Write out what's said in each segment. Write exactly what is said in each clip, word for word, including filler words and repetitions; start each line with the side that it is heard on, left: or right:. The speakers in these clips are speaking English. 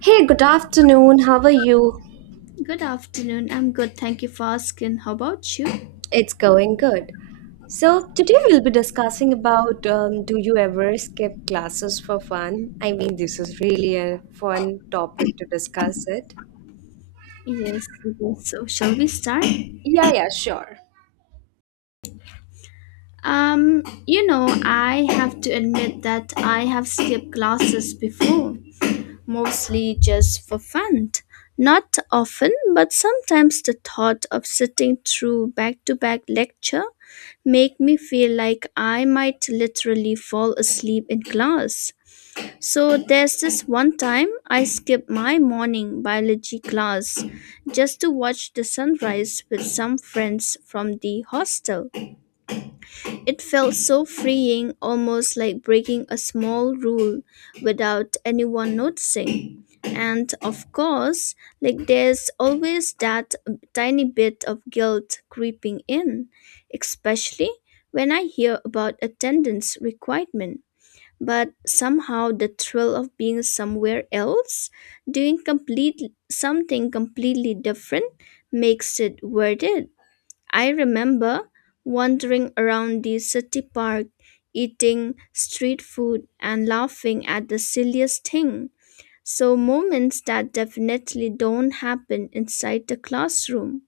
right: Hey, good afternoon. How are you?
left: Good afternoon. I'm good. Thank you for asking. How about you?
right: It's going good. So today we'll be discussing about um, do you ever skip classes for fun? I mean, this is really a fun topic to discuss it.
left: Yes. yes. So, shall we start?
right: Yeah, yeah, sure.
left: Um, you know, I have to admit that I have skipped classes before, mostly just for fun. Not often, but sometimes the thought of sitting through back-to-back lecture make me feel like I might literally fall asleep in class. So there's this one time I skipped my morning biology class just to watch the sunrise with some friends from the hostel. It felt so freeing, almost like breaking a small rule without anyone noticing. And of course, like there's always that tiny bit of guilt creeping in, especially when I hear about attendance requirement, but somehow the thrill of being somewhere else, doing complete something completely different makes it worth it. I remember wandering around the city park, eating street food and laughing at the silliest thing. So moments that definitely don't happen inside the classroom.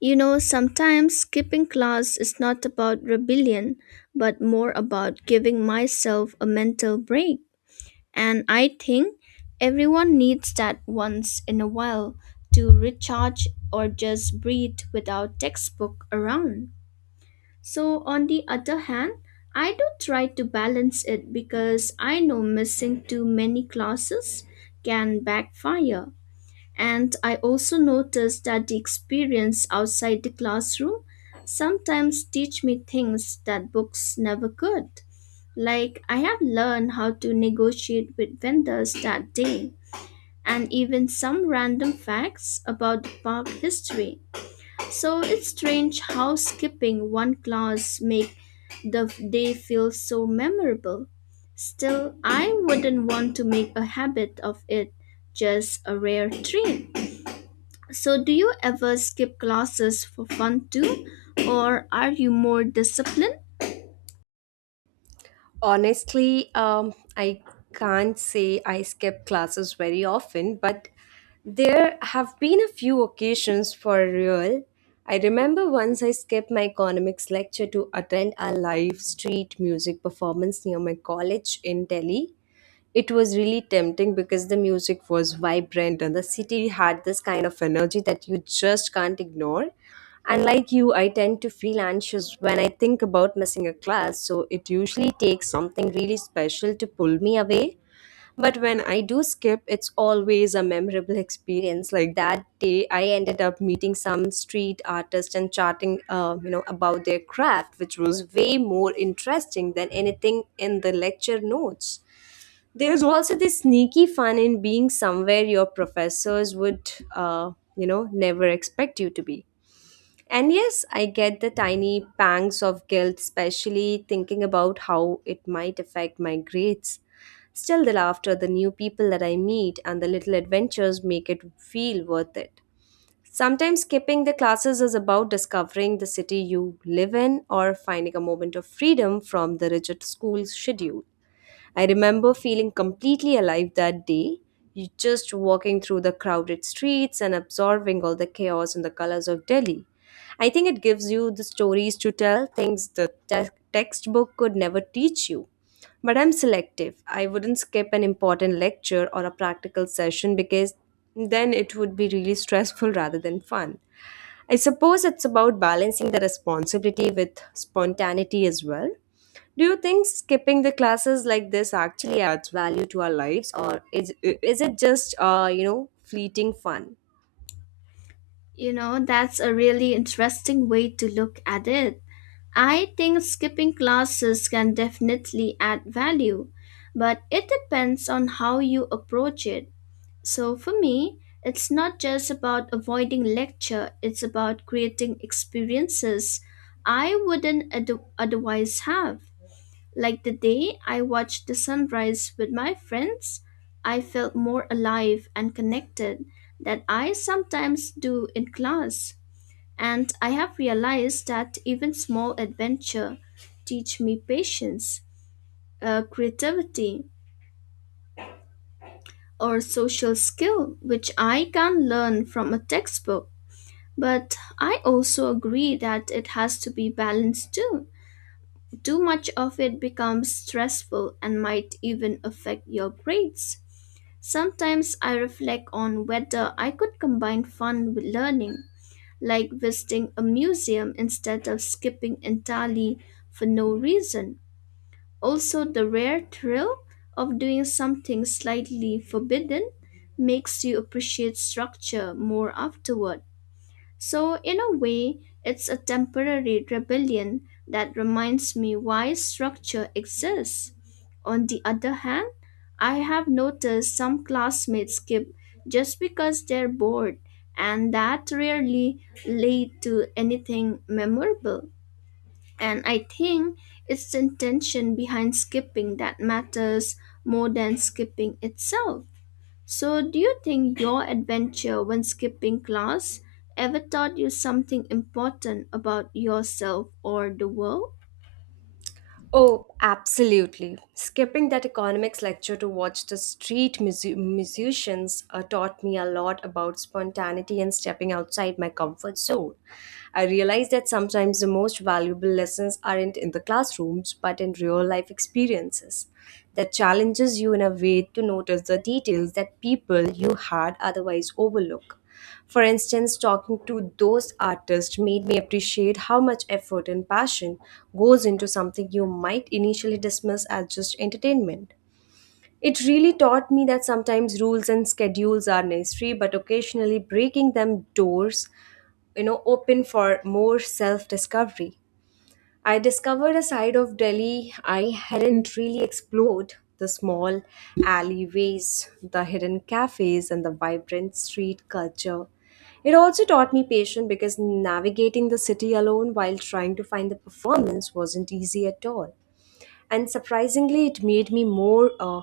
left: You know, sometimes skipping class is not about rebellion, but more about giving myself a mental break. And I think everyone needs that once in a while to recharge or just breathe without textbook around. So, on the other hand, I do try to balance it because I know missing too many classes can backfire. And I also notice that the experience outside the classroom sometimes teach me things that books never could. Like, I have learned how to negotiate with vendors that day, and even some random facts about the park history. So it's strange how skipping one class make the day feel so memorable. Still, I wouldn't want to make a habit of it, just a rare treat. So, do you ever skip classes for fun too, or are you more disciplined?
right: Honestly, um, I can't say I skip classes very often, but there have been a few occasions for real. I remember once I skipped my economics lecture to attend a live street music performance near my college in Delhi. It was really tempting because the music was vibrant and the city had this kind of energy that you just can't ignore. And like you, I tend to feel anxious when I think about missing a class, so it usually takes something really special to pull me away. But when I do skip, it's always a memorable experience. Like that day, I ended up meeting some street artist and chatting, uh, you know, about their craft, which was way more interesting than anything in the lecture notes. There's also this sneaky fun in being somewhere your professors would, uh, you know, never expect you to be. And yes, I get the tiny pangs of guilt, especially thinking about how it might affect my grades. Still, the laughter, the new people that I meet, and the little adventures make it feel worth it. Sometimes skipping the classes is about discovering the city you live in or finding a moment of freedom from the rigid school schedule. I remember feeling completely alive that day, you- just walking through the crowded streets and absorbing all the chaos and the colors of Delhi. I think it gives you the stories to tell, things the te- textbook could never teach you. But I'm selective. I wouldn't skip an important lecture or a practical session because then it would be really stressful rather than fun. I suppose it's about balancing the responsibility with spontaneity as well. Do you think skipping the classes like this actually adds value to our lives, or is is it just uh, you know fleeting fun?
left: You know, that's a really interesting way to look at it. I think skipping classes can definitely add value, but it depends on how you approach it. So for me, it's not just about avoiding lecture, it's about creating experiences I wouldn't oth- otherwise have. Like the day I watched the sunrise with my friends, I felt more alive and connected than I sometimes do in class. And I have realized that even small adventure teach me patience, uh, creativity, or social skill, which I can learn from a textbook. But I also agree that it has to be balanced too. Too much of it becomes stressful and might even affect your grades. Sometimes I reflect on whether I could combine fun with learning like visiting a museum instead of skipping entirely for no reason. Also, the rare thrill of doing something slightly forbidden makes you appreciate structure more afterward. So, in a way, it's a temporary rebellion that reminds me why structure exists. On the other hand, I have noticed some classmates skip just because they're bored, and that rarely lead to anything memorable. And I think it's the intention behind skipping that matters more than skipping itself. So, do you think your adventure when skipping class ever taught you something important about yourself or the world?
right: Oh, absolutely. Skipping that economics lecture to watch the street musi- musicians uh, taught me a lot about spontaneity and stepping outside my comfort zone. I realized that sometimes the most valuable lessons aren't in the classrooms but in real life experiences that challenges you in a way to notice the details that people you had otherwise overlook. For instance, talking to those artists made me appreciate how much effort and passion goes into something you might initially dismiss as just entertainment. It really taught me that sometimes rules and schedules are necessary, but occasionally breaking them doors, you know, open for more self discovery. I discovered a side of Delhi I hadn't really explored the small alleyways, the hidden cafes, and the vibrant street culture. It also taught me patience because navigating the city alone while trying to find the performance wasn't easy at all, and surprisingly it made me more uh,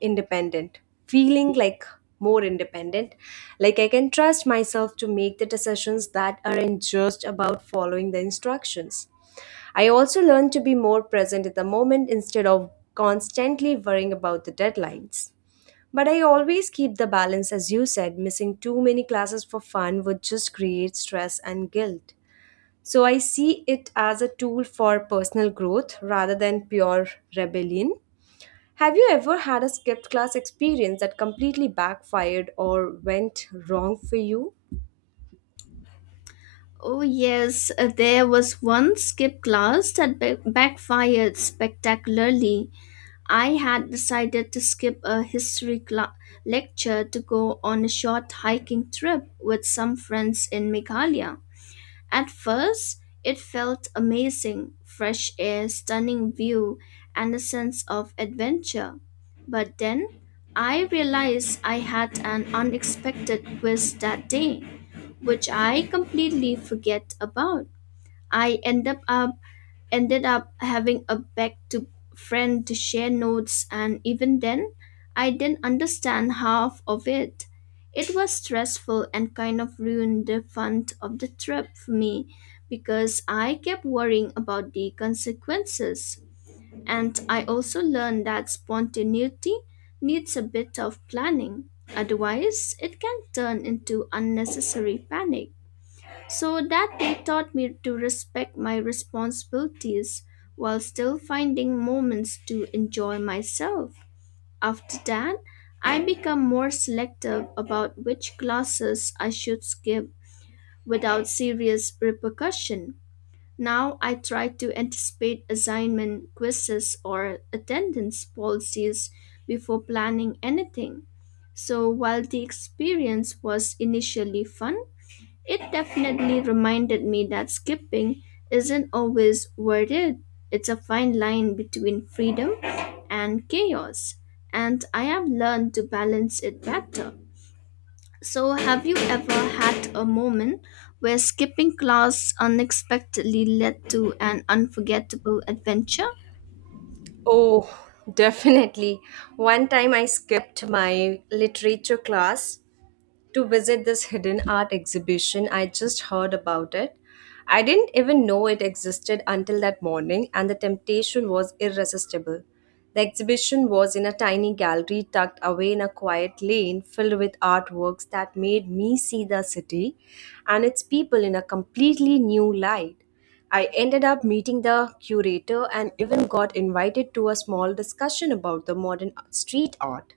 right: independent, feeling like more independent, like I can trust myself to make the decisions that aren't just about following the instructions. I also learned to be more present at the moment instead of constantly worrying about the deadlines, but I always keep the balance. As you said, missing too many classes for fun would just create stress and guilt, so I see it as a tool for personal growth rather than pure rebellion. Have you ever had a skipped class experience that completely backfired or went wrong for you?
left: Oh, yes, uh, there was one skip class that ba- backfired spectacularly. I had decided to skip a history cla- lecture to go on a short hiking trip with some friends in Meghalaya. At first, it felt amazing fresh air, stunning view, and a sense of adventure. But then I realized I had an unexpected quiz that day, which I completely forget about. I end up up ended up having a back to friend to share notes, and even then I didn't understand half of it. It was stressful and kind of ruined the fun of the trip for me because I kept worrying about the consequences. And I also learned that spontaneity needs a bit of planning, otherwise it can turn into unnecessary panic. So that day taught me to respect my responsibilities while still finding moments to enjoy myself. After that, I become more selective about which classes I should skip without serious repercussion. Now I try to anticipate assignment quizzes or attendance policies before planning anything. So while the experience was initially fun, it definitely reminded me that skipping isn't always worth it. It's a fine line between freedom and chaos, and I have learned to balance it better. So, have you ever had a moment where skipping class unexpectedly led to an unforgettable adventure?
right: Oh, definitely. One time I skipped my literature class to visit this hidden art exhibition. I just heard about it. I didn't even know it existed until that morning, and the temptation was irresistible. The exhibition was in a tiny gallery tucked away in a quiet lane filled with artworks that made me see the city and its people in a completely new light. I ended up meeting the curator and even got invited to a small discussion about the modern street art.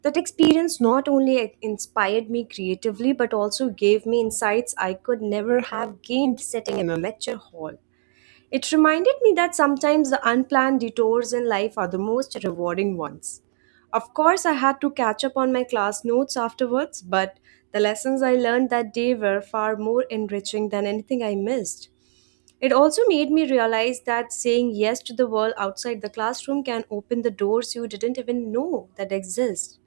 right: That experience not only inspired me creatively but also gave me insights I could never have gained sitting in a lecture hall. It reminded me that sometimes the unplanned detours in life are the most rewarding ones. Of course, I had to catch up on my class notes afterwards, but the lessons I learned that day were far more enriching than anything I missed. It also made me realize that saying yes to the world outside the classroom can open the doors you didn't even know that exist.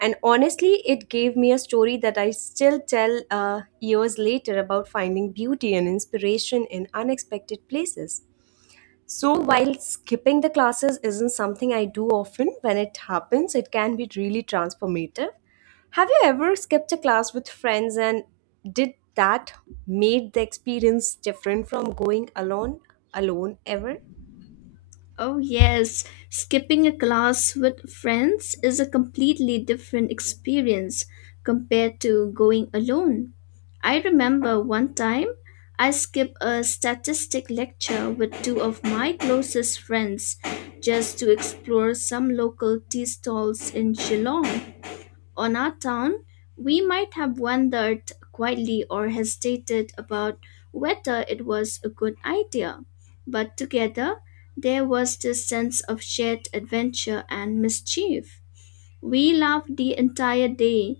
right: And honestly, it gave me a story that I still tell uh, years later about finding beauty and inspiration in unexpected places. So, while skipping the classes isn't something I do often, when it happens, it can be really transformative. Have you ever skipped a class with friends, and did that made the experience different from going alone alone ever?
left: Oh, yes, skipping a class with friends is a completely different experience compared to going alone. I remember one time I skipped a statistic lecture with two of my closest friends just to explore some local tea stalls in Geelong on our town, we might have wondered quietly or hesitated about whether it was a good idea. But together, there was this sense of shared adventure and mischief. We laughed the entire day,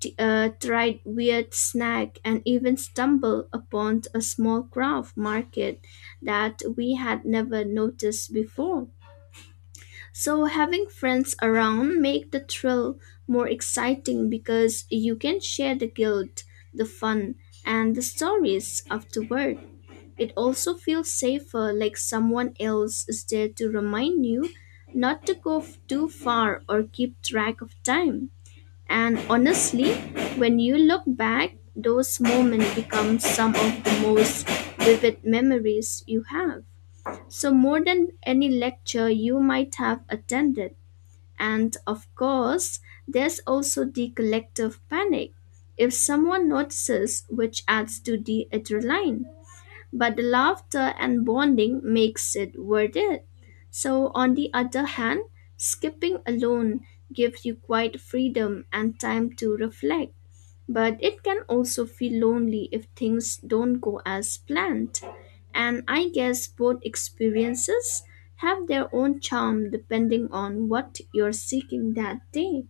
left: t- uh, tried weird snack, and even stumbled upon a small craft market that we had never noticed before. So having friends around make the thrill more exciting because you can share the guilt, the fun, and the stories afterward. It also feels safer like someone else is there to remind you not to go f- too far or keep track of time. And honestly, when you look back, those moments become some of the most vivid memories you have. So more than any lecture you might have attended. And of course, there's also the collective panic if someone notices, which adds to the adrenaline. But the laughter and bonding makes it worth it. So, on the other hand, skipping alone gives you quite freedom and time to reflect. But it can also feel lonely if things don't go as planned. And I guess both experiences have their own charm depending on what you're seeking that day.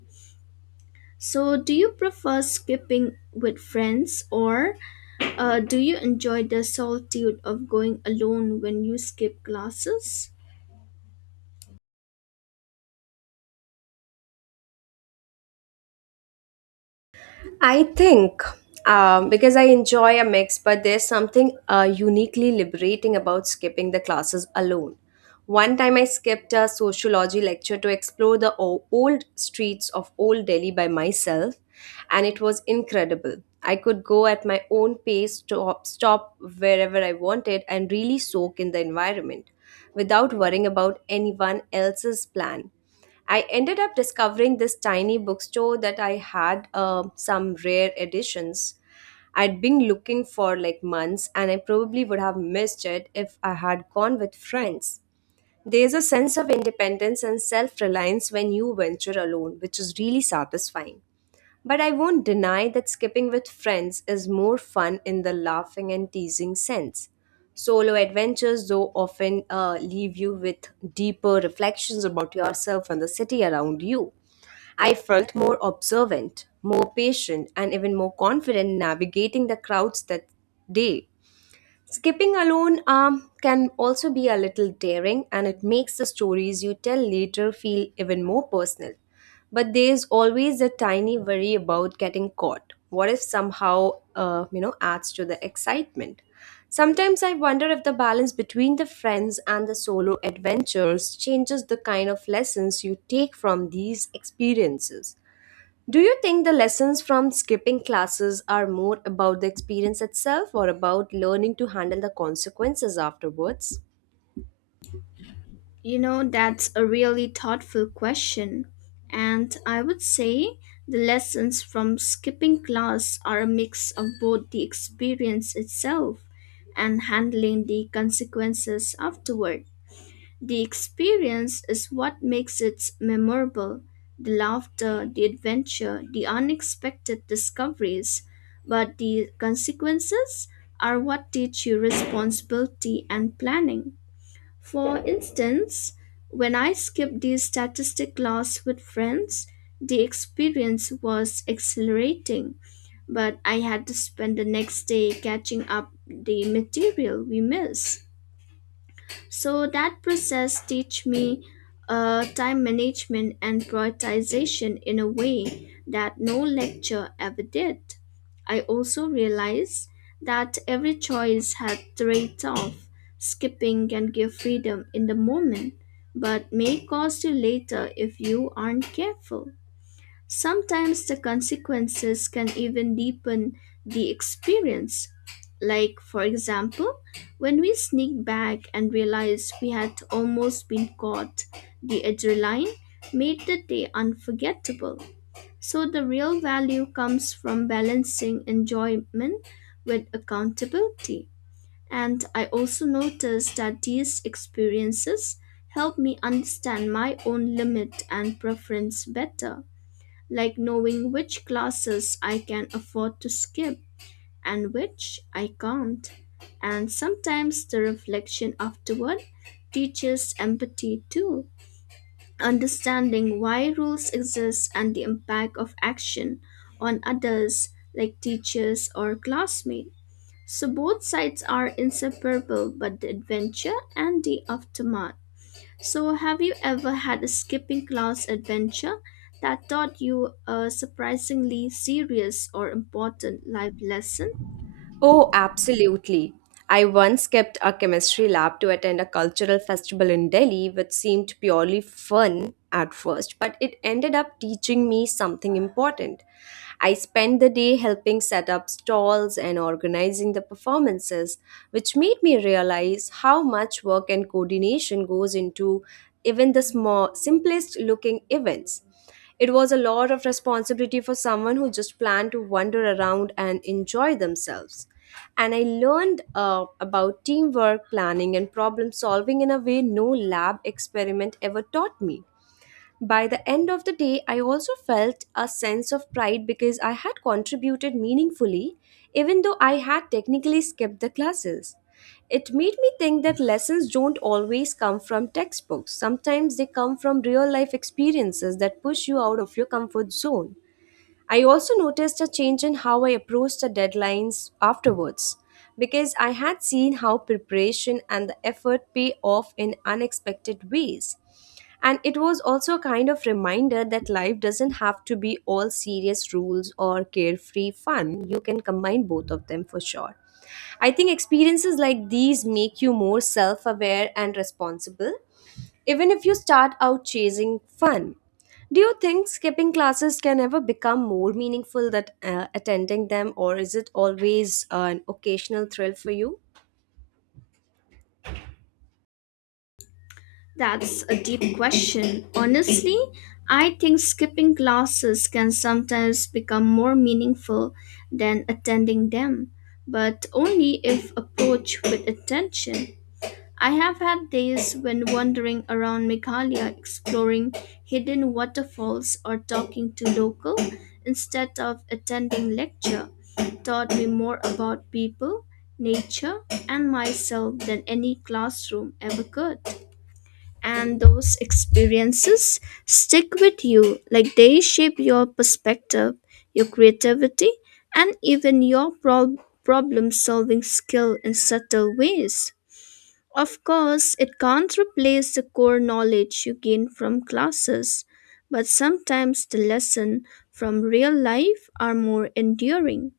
left: So, do you prefer skipping with friends, or uh, do you enjoy the solitude of going alone when you skip classes?
right: I think um, because I enjoy a mix, but there's something uh, uniquely liberating about skipping the classes alone. One time I skipped a sociology lecture to explore the o- old streets of Old Delhi by myself, and it was incredible. I could go at my own pace, stop, stop wherever I wanted, and really soak in the environment without worrying about anyone else's plan. I ended up discovering this tiny bookstore that I had uh, some rare editions. I'd been looking for like months, and I probably would have missed it if I had gone with friends. There's a sense of independence and self reliance when you venture alone, which is really satisfying. But I won't deny that skipping with friends is more fun in the laughing and teasing sense. Solo adventures, though, often uh, leave you with deeper reflections about yourself and the city around you. I felt more observant, more patient, and even more confident navigating the crowds that day. Skipping alone um, can also be a little daring, and it makes the stories you tell later feel even more personal. But there's always a tiny worry about getting caught. What if somehow, uh, you know, adds to the excitement? Sometimes I wonder if the balance between the friends and the solo adventures changes the kind of lessons you take from these experiences. Do you think the lessons from skipping classes are more about the experience itself or about learning to handle the consequences afterwards?
left: You know, that's a really thoughtful question. And I would say the lessons from skipping class are a mix of both the experience itself and handling the consequences afterward. The experience is what makes it memorable the laughter, the adventure, the unexpected discoveries. But the consequences are what teach you responsibility and planning. For instance, when I skipped the statistic class with friends, the experience was exhilarating, but I had to spend the next day catching up the material we missed. So that process teach me uh, time management and prioritization in a way that no lecture ever did. I also realized that every choice had trade-off. Skipping can give freedom in the moment, but may cost you later if you aren't careful. Sometimes the consequences can even deepen the experience. Like, for example, when we sneak back and realize we had almost been caught, the adrenaline made the day unforgettable. So, the real value comes from balancing enjoyment with accountability. And I also noticed that these experiences help me understand my own limit and preference better like knowing which classes I can afford to skip and which I can't. And sometimes the reflection afterward teaches empathy too, understanding why rules exist and the impact of action on others, like teachers or classmates. So both sides are inseparable, but the adventure and the aftermath so, have you ever had a skipping class adventure that taught you a surprisingly serious or important life lesson?
right: Oh, absolutely. I once kept a chemistry lab to attend a cultural festival in Delhi, which seemed purely fun at first, but it ended up teaching me something important. I spent the day helping set up stalls and organizing the performances, which made me realize how much work and coordination goes into even the small, simplest looking events. It was a lot of responsibility for someone who just planned to wander around and enjoy themselves. And I learned uh, about teamwork, planning, and problem solving in a way no lab experiment ever taught me. By the end of the day, I also felt a sense of pride because I had contributed meaningfully, even though I had technically skipped the classes. It made me think that lessons don't always come from textbooks. Sometimes they come from real life experiences that push you out of your comfort zone. I also noticed a change in how I approached the deadlines afterwards because I had seen how preparation and the effort pay off in unexpected ways. And it was also a kind of reminder that life doesn't have to be all serious rules or carefree fun. You can combine both of them for sure. I think experiences like these make you more self aware and responsible even if you start out chasing fun. Do you think skipping classes can ever become more meaningful than uh, attending them, or is it always uh, an occasional thrill for you?
left: That's a deep question. Honestly, I think skipping classes can sometimes become more meaningful than attending them, but only if approached with attention. I have had days when wandering around Meghalaya exploring hidden waterfalls or talking to local instead of attending lecture taught me more about people, nature, and myself than any classroom ever could. And those experiences stick with you like they shape your perspective, your creativity, and even your prob- problem solving skill in subtle ways. Of course, it can't replace the core knowledge you gain from classes, but sometimes the lessons from real life are more enduring.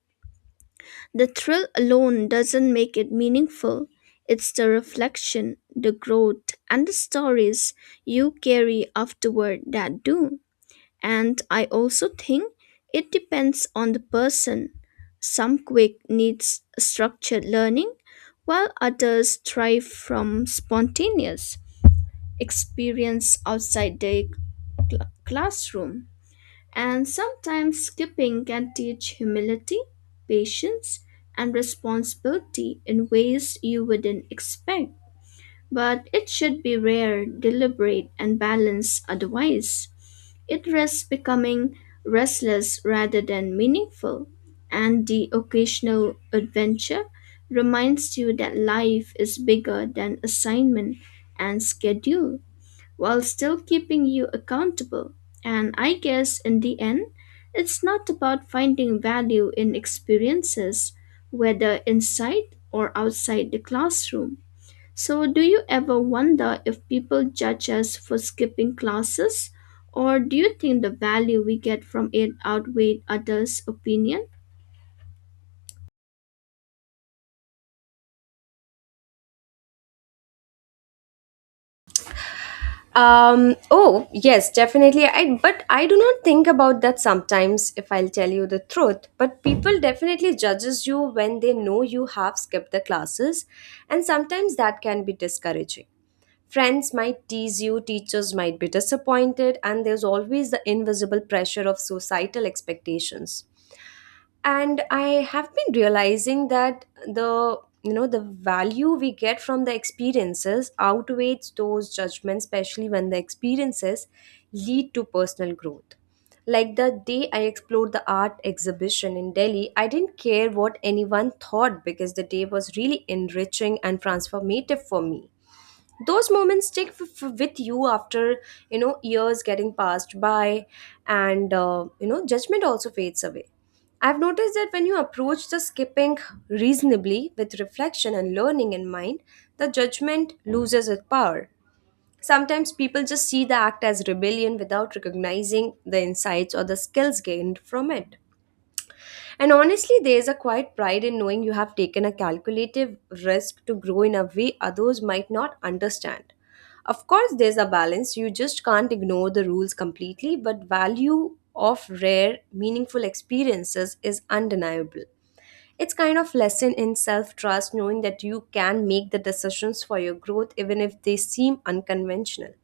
left: The thrill alone doesn't make it meaningful. It's the reflection, the growth, and the stories you carry afterward that do. And I also think it depends on the person. Some quick needs structured learning, while others thrive from spontaneous experience outside the cl- classroom. And sometimes skipping can teach humility, patience, and responsibility in ways you wouldn't expect. But it should be rare, deliberate, and balanced otherwise. It risks becoming restless rather than meaningful, and the occasional adventure reminds you that life is bigger than assignment and schedule, while still keeping you accountable. And I guess in the end, it's not about finding value in experiences, whether inside or outside the classroom so, do you ever wonder if people judge us for skipping classes? Or do you think the value we get from it outweighs others' opinion?
right: Um, oh, yes, definitely. I but I do not think about that sometimes, if I'll tell you the truth. But people definitely judges you when they know you have skipped the classes, and sometimes that can be discouraging. Friends might tease you, teachers might be disappointed, and there's always the invisible pressure of societal expectations. And I have been realizing that the you know the value we get from the experiences outweighs those judgments, especially when the experiences lead to personal growth. Like the day I explored the art exhibition in Delhi, I didn't care what anyone thought because the day was really enriching and transformative for me. Those moments stick f- f- with you after, you know years getting passed by, and uh, you know judgment also fades away. I've noticed that when you approach the skipping reasonably, with reflection and learning in mind, the judgment loses its power. Sometimes people just see the act as rebellion without recognizing the insights or the skills gained from it. And honestly, there's a quiet pride in knowing you have taken a calculative risk to grow in a way others might not understand. Of course, there's a balance. You just can't ignore the rules completely, but value of rare, meaningful experiences is undeniable. It's kind of lesson in self-trust knowing that you can make the decisions for your growth even if they seem unconventional.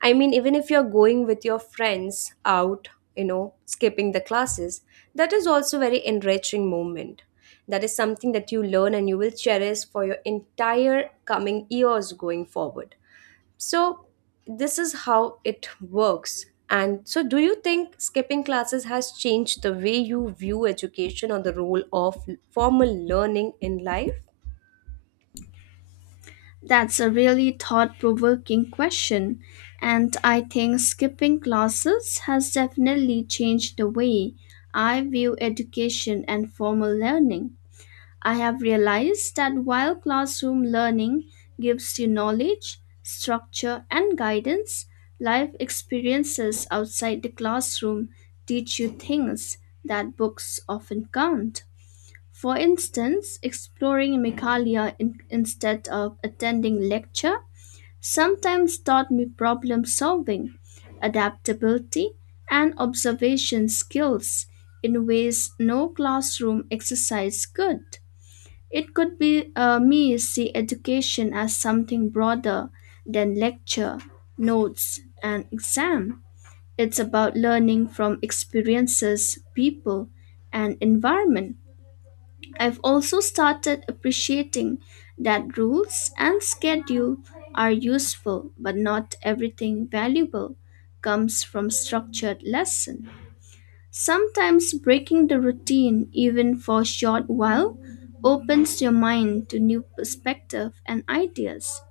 right: I mean, even if you're going with your friends out, you know, skipping the classes, that is also very enriching moment. That is something that you learn and you will cherish for your entire coming years going forward. So this is how it works. And so do you think skipping classes has changed the way you view education or the role of formal learning in life?
left: That's a really thought provoking question. And I think skipping classes has definitely changed the way I view education and formal learning. I have realized that while classroom learning gives you knowledge, structure, and guidance, life experiences outside the classroom teach you things that books often can't. For instance, exploring Megalia in- instead of attending lecture sometimes taught me problem solving, adaptability, and observation skills in ways no classroom exercise could. It could be uh, me see education as something broader than lecture, notes, and exam. It's about learning from experiences, people, and environment. I've also started appreciating that rules and schedule are useful, but not everything valuable comes from structured lesson. Sometimes breaking the routine, even for a short while, opens your mind to new perspective and ideas.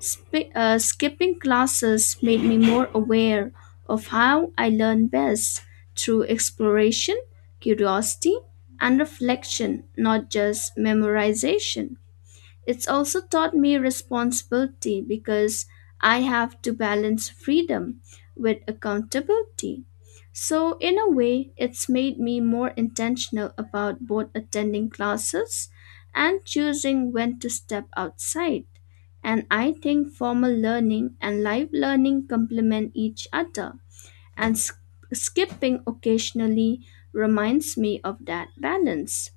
left: Sp- uh, skipping classes made me more aware of how I learn best through exploration, curiosity, and reflection, not just memorization. It's also taught me responsibility because I have to balance freedom with accountability. So, in a way, it's made me more intentional about both attending classes and choosing when to step outside. And I think formal learning and live learning complement each other and sk- skipping occasionally reminds me of that balance.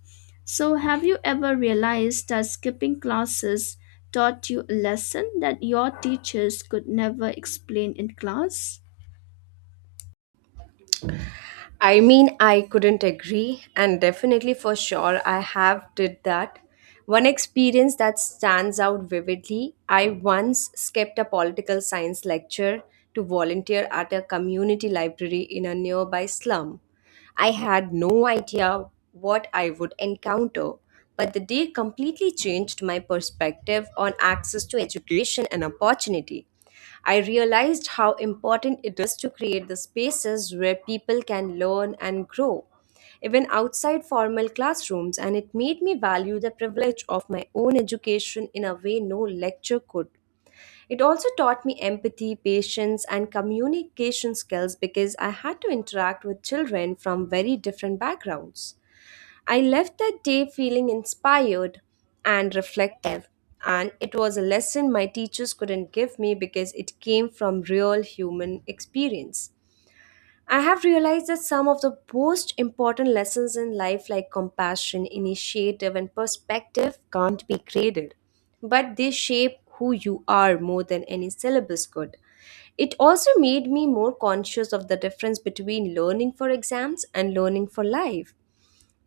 left: So, have you ever realized that skipping classes taught you a lesson that your teachers could never explain in class?
right: I mean, I couldn't agree, and definitely for sure, I have did that. One experience that stands out vividly I once skipped a political science lecture to volunteer at a community library in a nearby slum. I had no idea what I would encounter, but the day completely changed my perspective on access to education and opportunity. I realized how important it is to create the spaces where people can learn and grow, even outside formal classrooms, and it made me value the privilege of my own education in a way no lecture could. It also taught me empathy, patience, and communication skills because I had to interact with children from very different backgrounds. I left that day feeling inspired and reflective, and it was a lesson my teachers couldn't give me because it came from real human experience. I have realized that some of the most important lessons in life, like compassion, initiative, and perspective, can't be graded, but they shape who you are more than any syllabus could. It also made me more conscious of the difference between learning for exams and learning for life.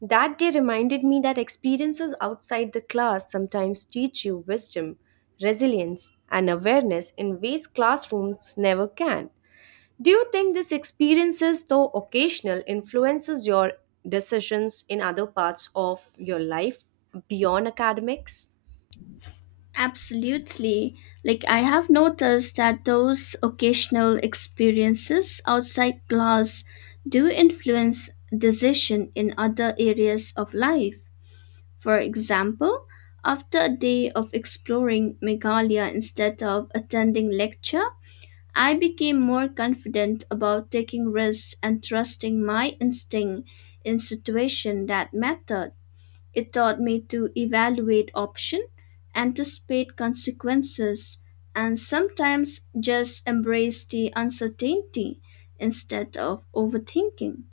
right: That day reminded me that experiences outside the class sometimes teach you wisdom, resilience, and awareness in ways classrooms never can. Do you think these experiences, though occasional, influences your decisions in other parts of your life beyond academics?
left: Absolutely. Like, I have noticed that those occasional experiences outside class do influence decision in other areas of life. For example, after a day of exploring Meghalaya instead of attending lecture, I became more confident about taking risks and trusting my instinct in situations that mattered. It taught me to evaluate options, anticipate consequences, and sometimes just embrace the uncertainty instead of overthinking.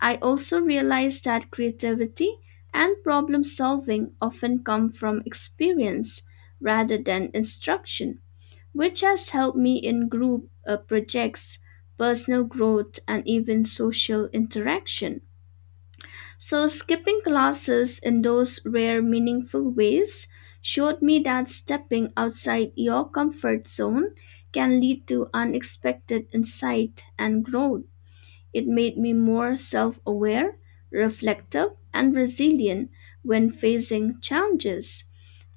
left: I also realized that creativity and problem solving often come from experience rather than instruction, which has helped me in group uh, projects, personal growth, and even social interaction. So, skipping classes in those rare, meaningful ways showed me that stepping outside your comfort zone can lead to unexpected insight and growth. It made me more self aware, reflective, and resilient when facing challenges.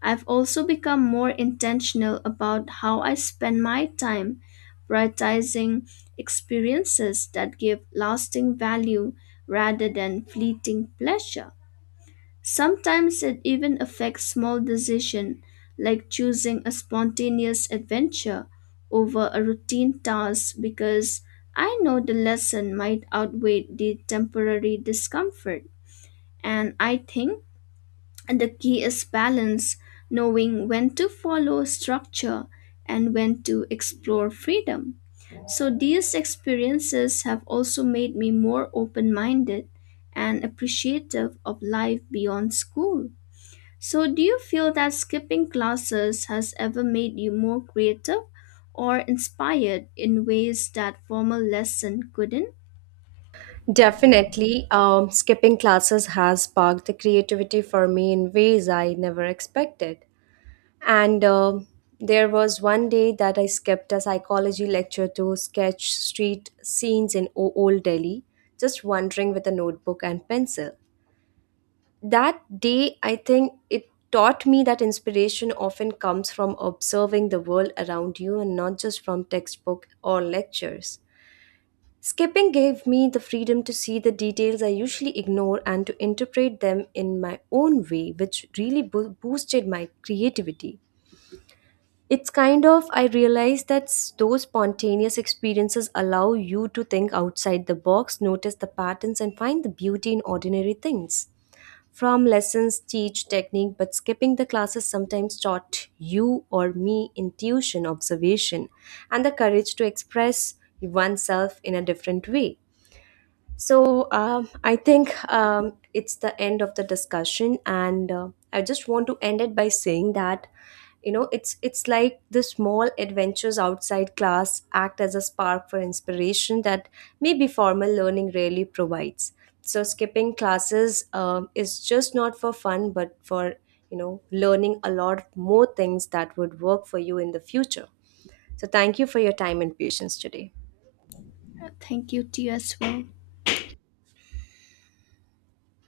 left: I've also become more intentional about how I spend my time, prioritizing experiences that give lasting value rather than fleeting pleasure. Sometimes it even affects small decisions like choosing a spontaneous adventure over a routine task because I know the lesson might outweigh the temporary discomfort. And I think the key is balance, knowing when to follow structure and when to explore freedom. So these experiences have also made me more open minded and appreciative of life beyond school. So, do you feel that skipping classes has ever made you more creative or inspired in ways that formal lesson couldn't?
right: Definitely, um, skipping classes has sparked the creativity for me in ways I never expected. And um there was one day that I skipped a psychology lecture to sketch street scenes in o- Old Delhi, just wandering with a notebook and pencil. That day, I think it taught me that inspiration often comes from observing the world around you and not just from textbook or lectures. Skipping gave me the freedom to see the details I usually ignore and to interpret them in my own way, which really bo- boosted my creativity. It's kind of, I realize that s- those spontaneous experiences allow you to think outside the box, notice the patterns, and find the beauty in ordinary things. From lessons, teach technique, but skipping the classes sometimes taught you or me intuition, observation, and the courage to express oneself in a different way. So um, I think um, it's the end of the discussion, and uh, I just want to end it by saying that you know it's it's like the small adventures outside class act as a spark for inspiration that maybe formal learning rarely provides. So skipping classes um is just not for fun, but for you know learning a lot more things that would work for you in the future. So thank you for your time and patience today.
left: Uh, Thank you to you as well.